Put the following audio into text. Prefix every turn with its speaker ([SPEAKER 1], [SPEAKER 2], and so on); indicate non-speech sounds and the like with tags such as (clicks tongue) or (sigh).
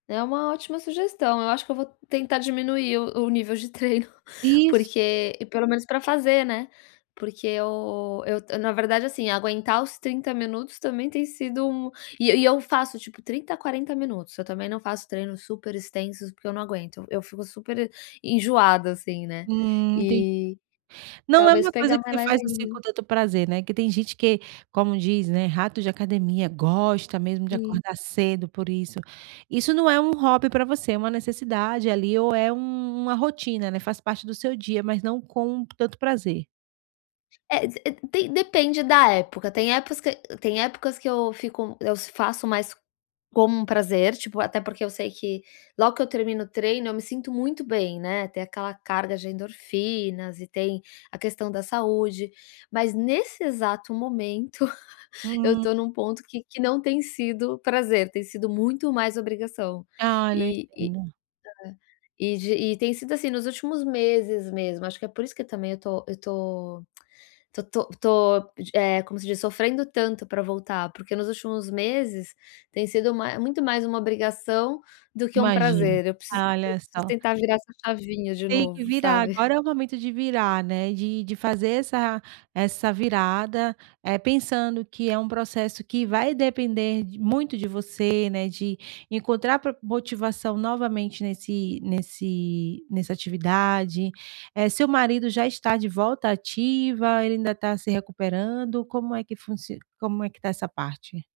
[SPEAKER 1] É uma ótima sugestão, eu acho que eu vou tentar diminuir o o nível de treino, (chuckles)
[SPEAKER 2] Isso.
[SPEAKER 1] porque pelo menos pra fazer, né. Porque eu eu t na verdade, assim, aguentar os 30 minutos também tem sido mu e e eu faço tipo 30 a 40 minutos, eu também não faço treinos super extensos, porque eu não aguento, eu fico super e enjoada, assim né.
[SPEAKER 2] Hum, entendi.
[SPEAKER 1] E
[SPEAKER 2] Não é
[SPEAKER 1] talvez
[SPEAKER 2] uma coisa
[SPEAKER 1] pegar
[SPEAKER 2] que
[SPEAKER 1] mais
[SPEAKER 2] você
[SPEAKER 1] leve
[SPEAKER 2] faz, assim, com
[SPEAKER 1] ainda.
[SPEAKER 2] tanto prazer, né? Que tem gente que, como diz, né, rato de academia, gosta mesmo de
[SPEAKER 1] E
[SPEAKER 2] acordar cedo por isso. Isso não é um hobby pra você? É uma necessidade ali, ou é um uma rotina, né, faz parte do seu dia, mas não com tanto prazer.
[SPEAKER 1] É d tem depende da época. Tem épocas que tem épocas que eu fico eu s faço mais como um prazer, tipo, até porque eu sei que, logo que eu termino o treino, eu me sinto muito bem, né, tem aquela carga de endorfinas, e tem a questão da saúde. Mas, nesse exato momento, (chuckles) eu
[SPEAKER 2] Hum.
[SPEAKER 1] tô num ponto que que não tem sido prazer, tem sido muito mais obrigação,
[SPEAKER 2] Olha, eu
[SPEAKER 1] e e
[SPEAKER 2] entendo.
[SPEAKER 1] é e de e tem sido, assim, nos últimos meses mesmo. Acho que é por isso que também eu tô eu tô (clicks tongue) tô tô tô, d eh, como se diz, sofrendo tanto pra voltar, porque, nos últimos meses, tem sido mai muito mais uma obrigação do que um
[SPEAKER 2] Imagino,
[SPEAKER 1] prazer. Eu preciso eu
[SPEAKER 2] olha
[SPEAKER 1] preciso
[SPEAKER 2] só.
[SPEAKER 1] tentar virar essa chavinha de
[SPEAKER 2] Tem que
[SPEAKER 1] novo,
[SPEAKER 2] virar, agora
[SPEAKER 1] sabe.
[SPEAKER 2] é o momento de virar, né, de de fazer essa essa virada, eh, pensando que é um processo que vai depender muito de você, né, de encontrar pro motivação novamente nesse nesse nessa atividade. Eh, seu marido já está de volta à ativa, ele ainda está se recuperando, como é que funci como é que está essa parte?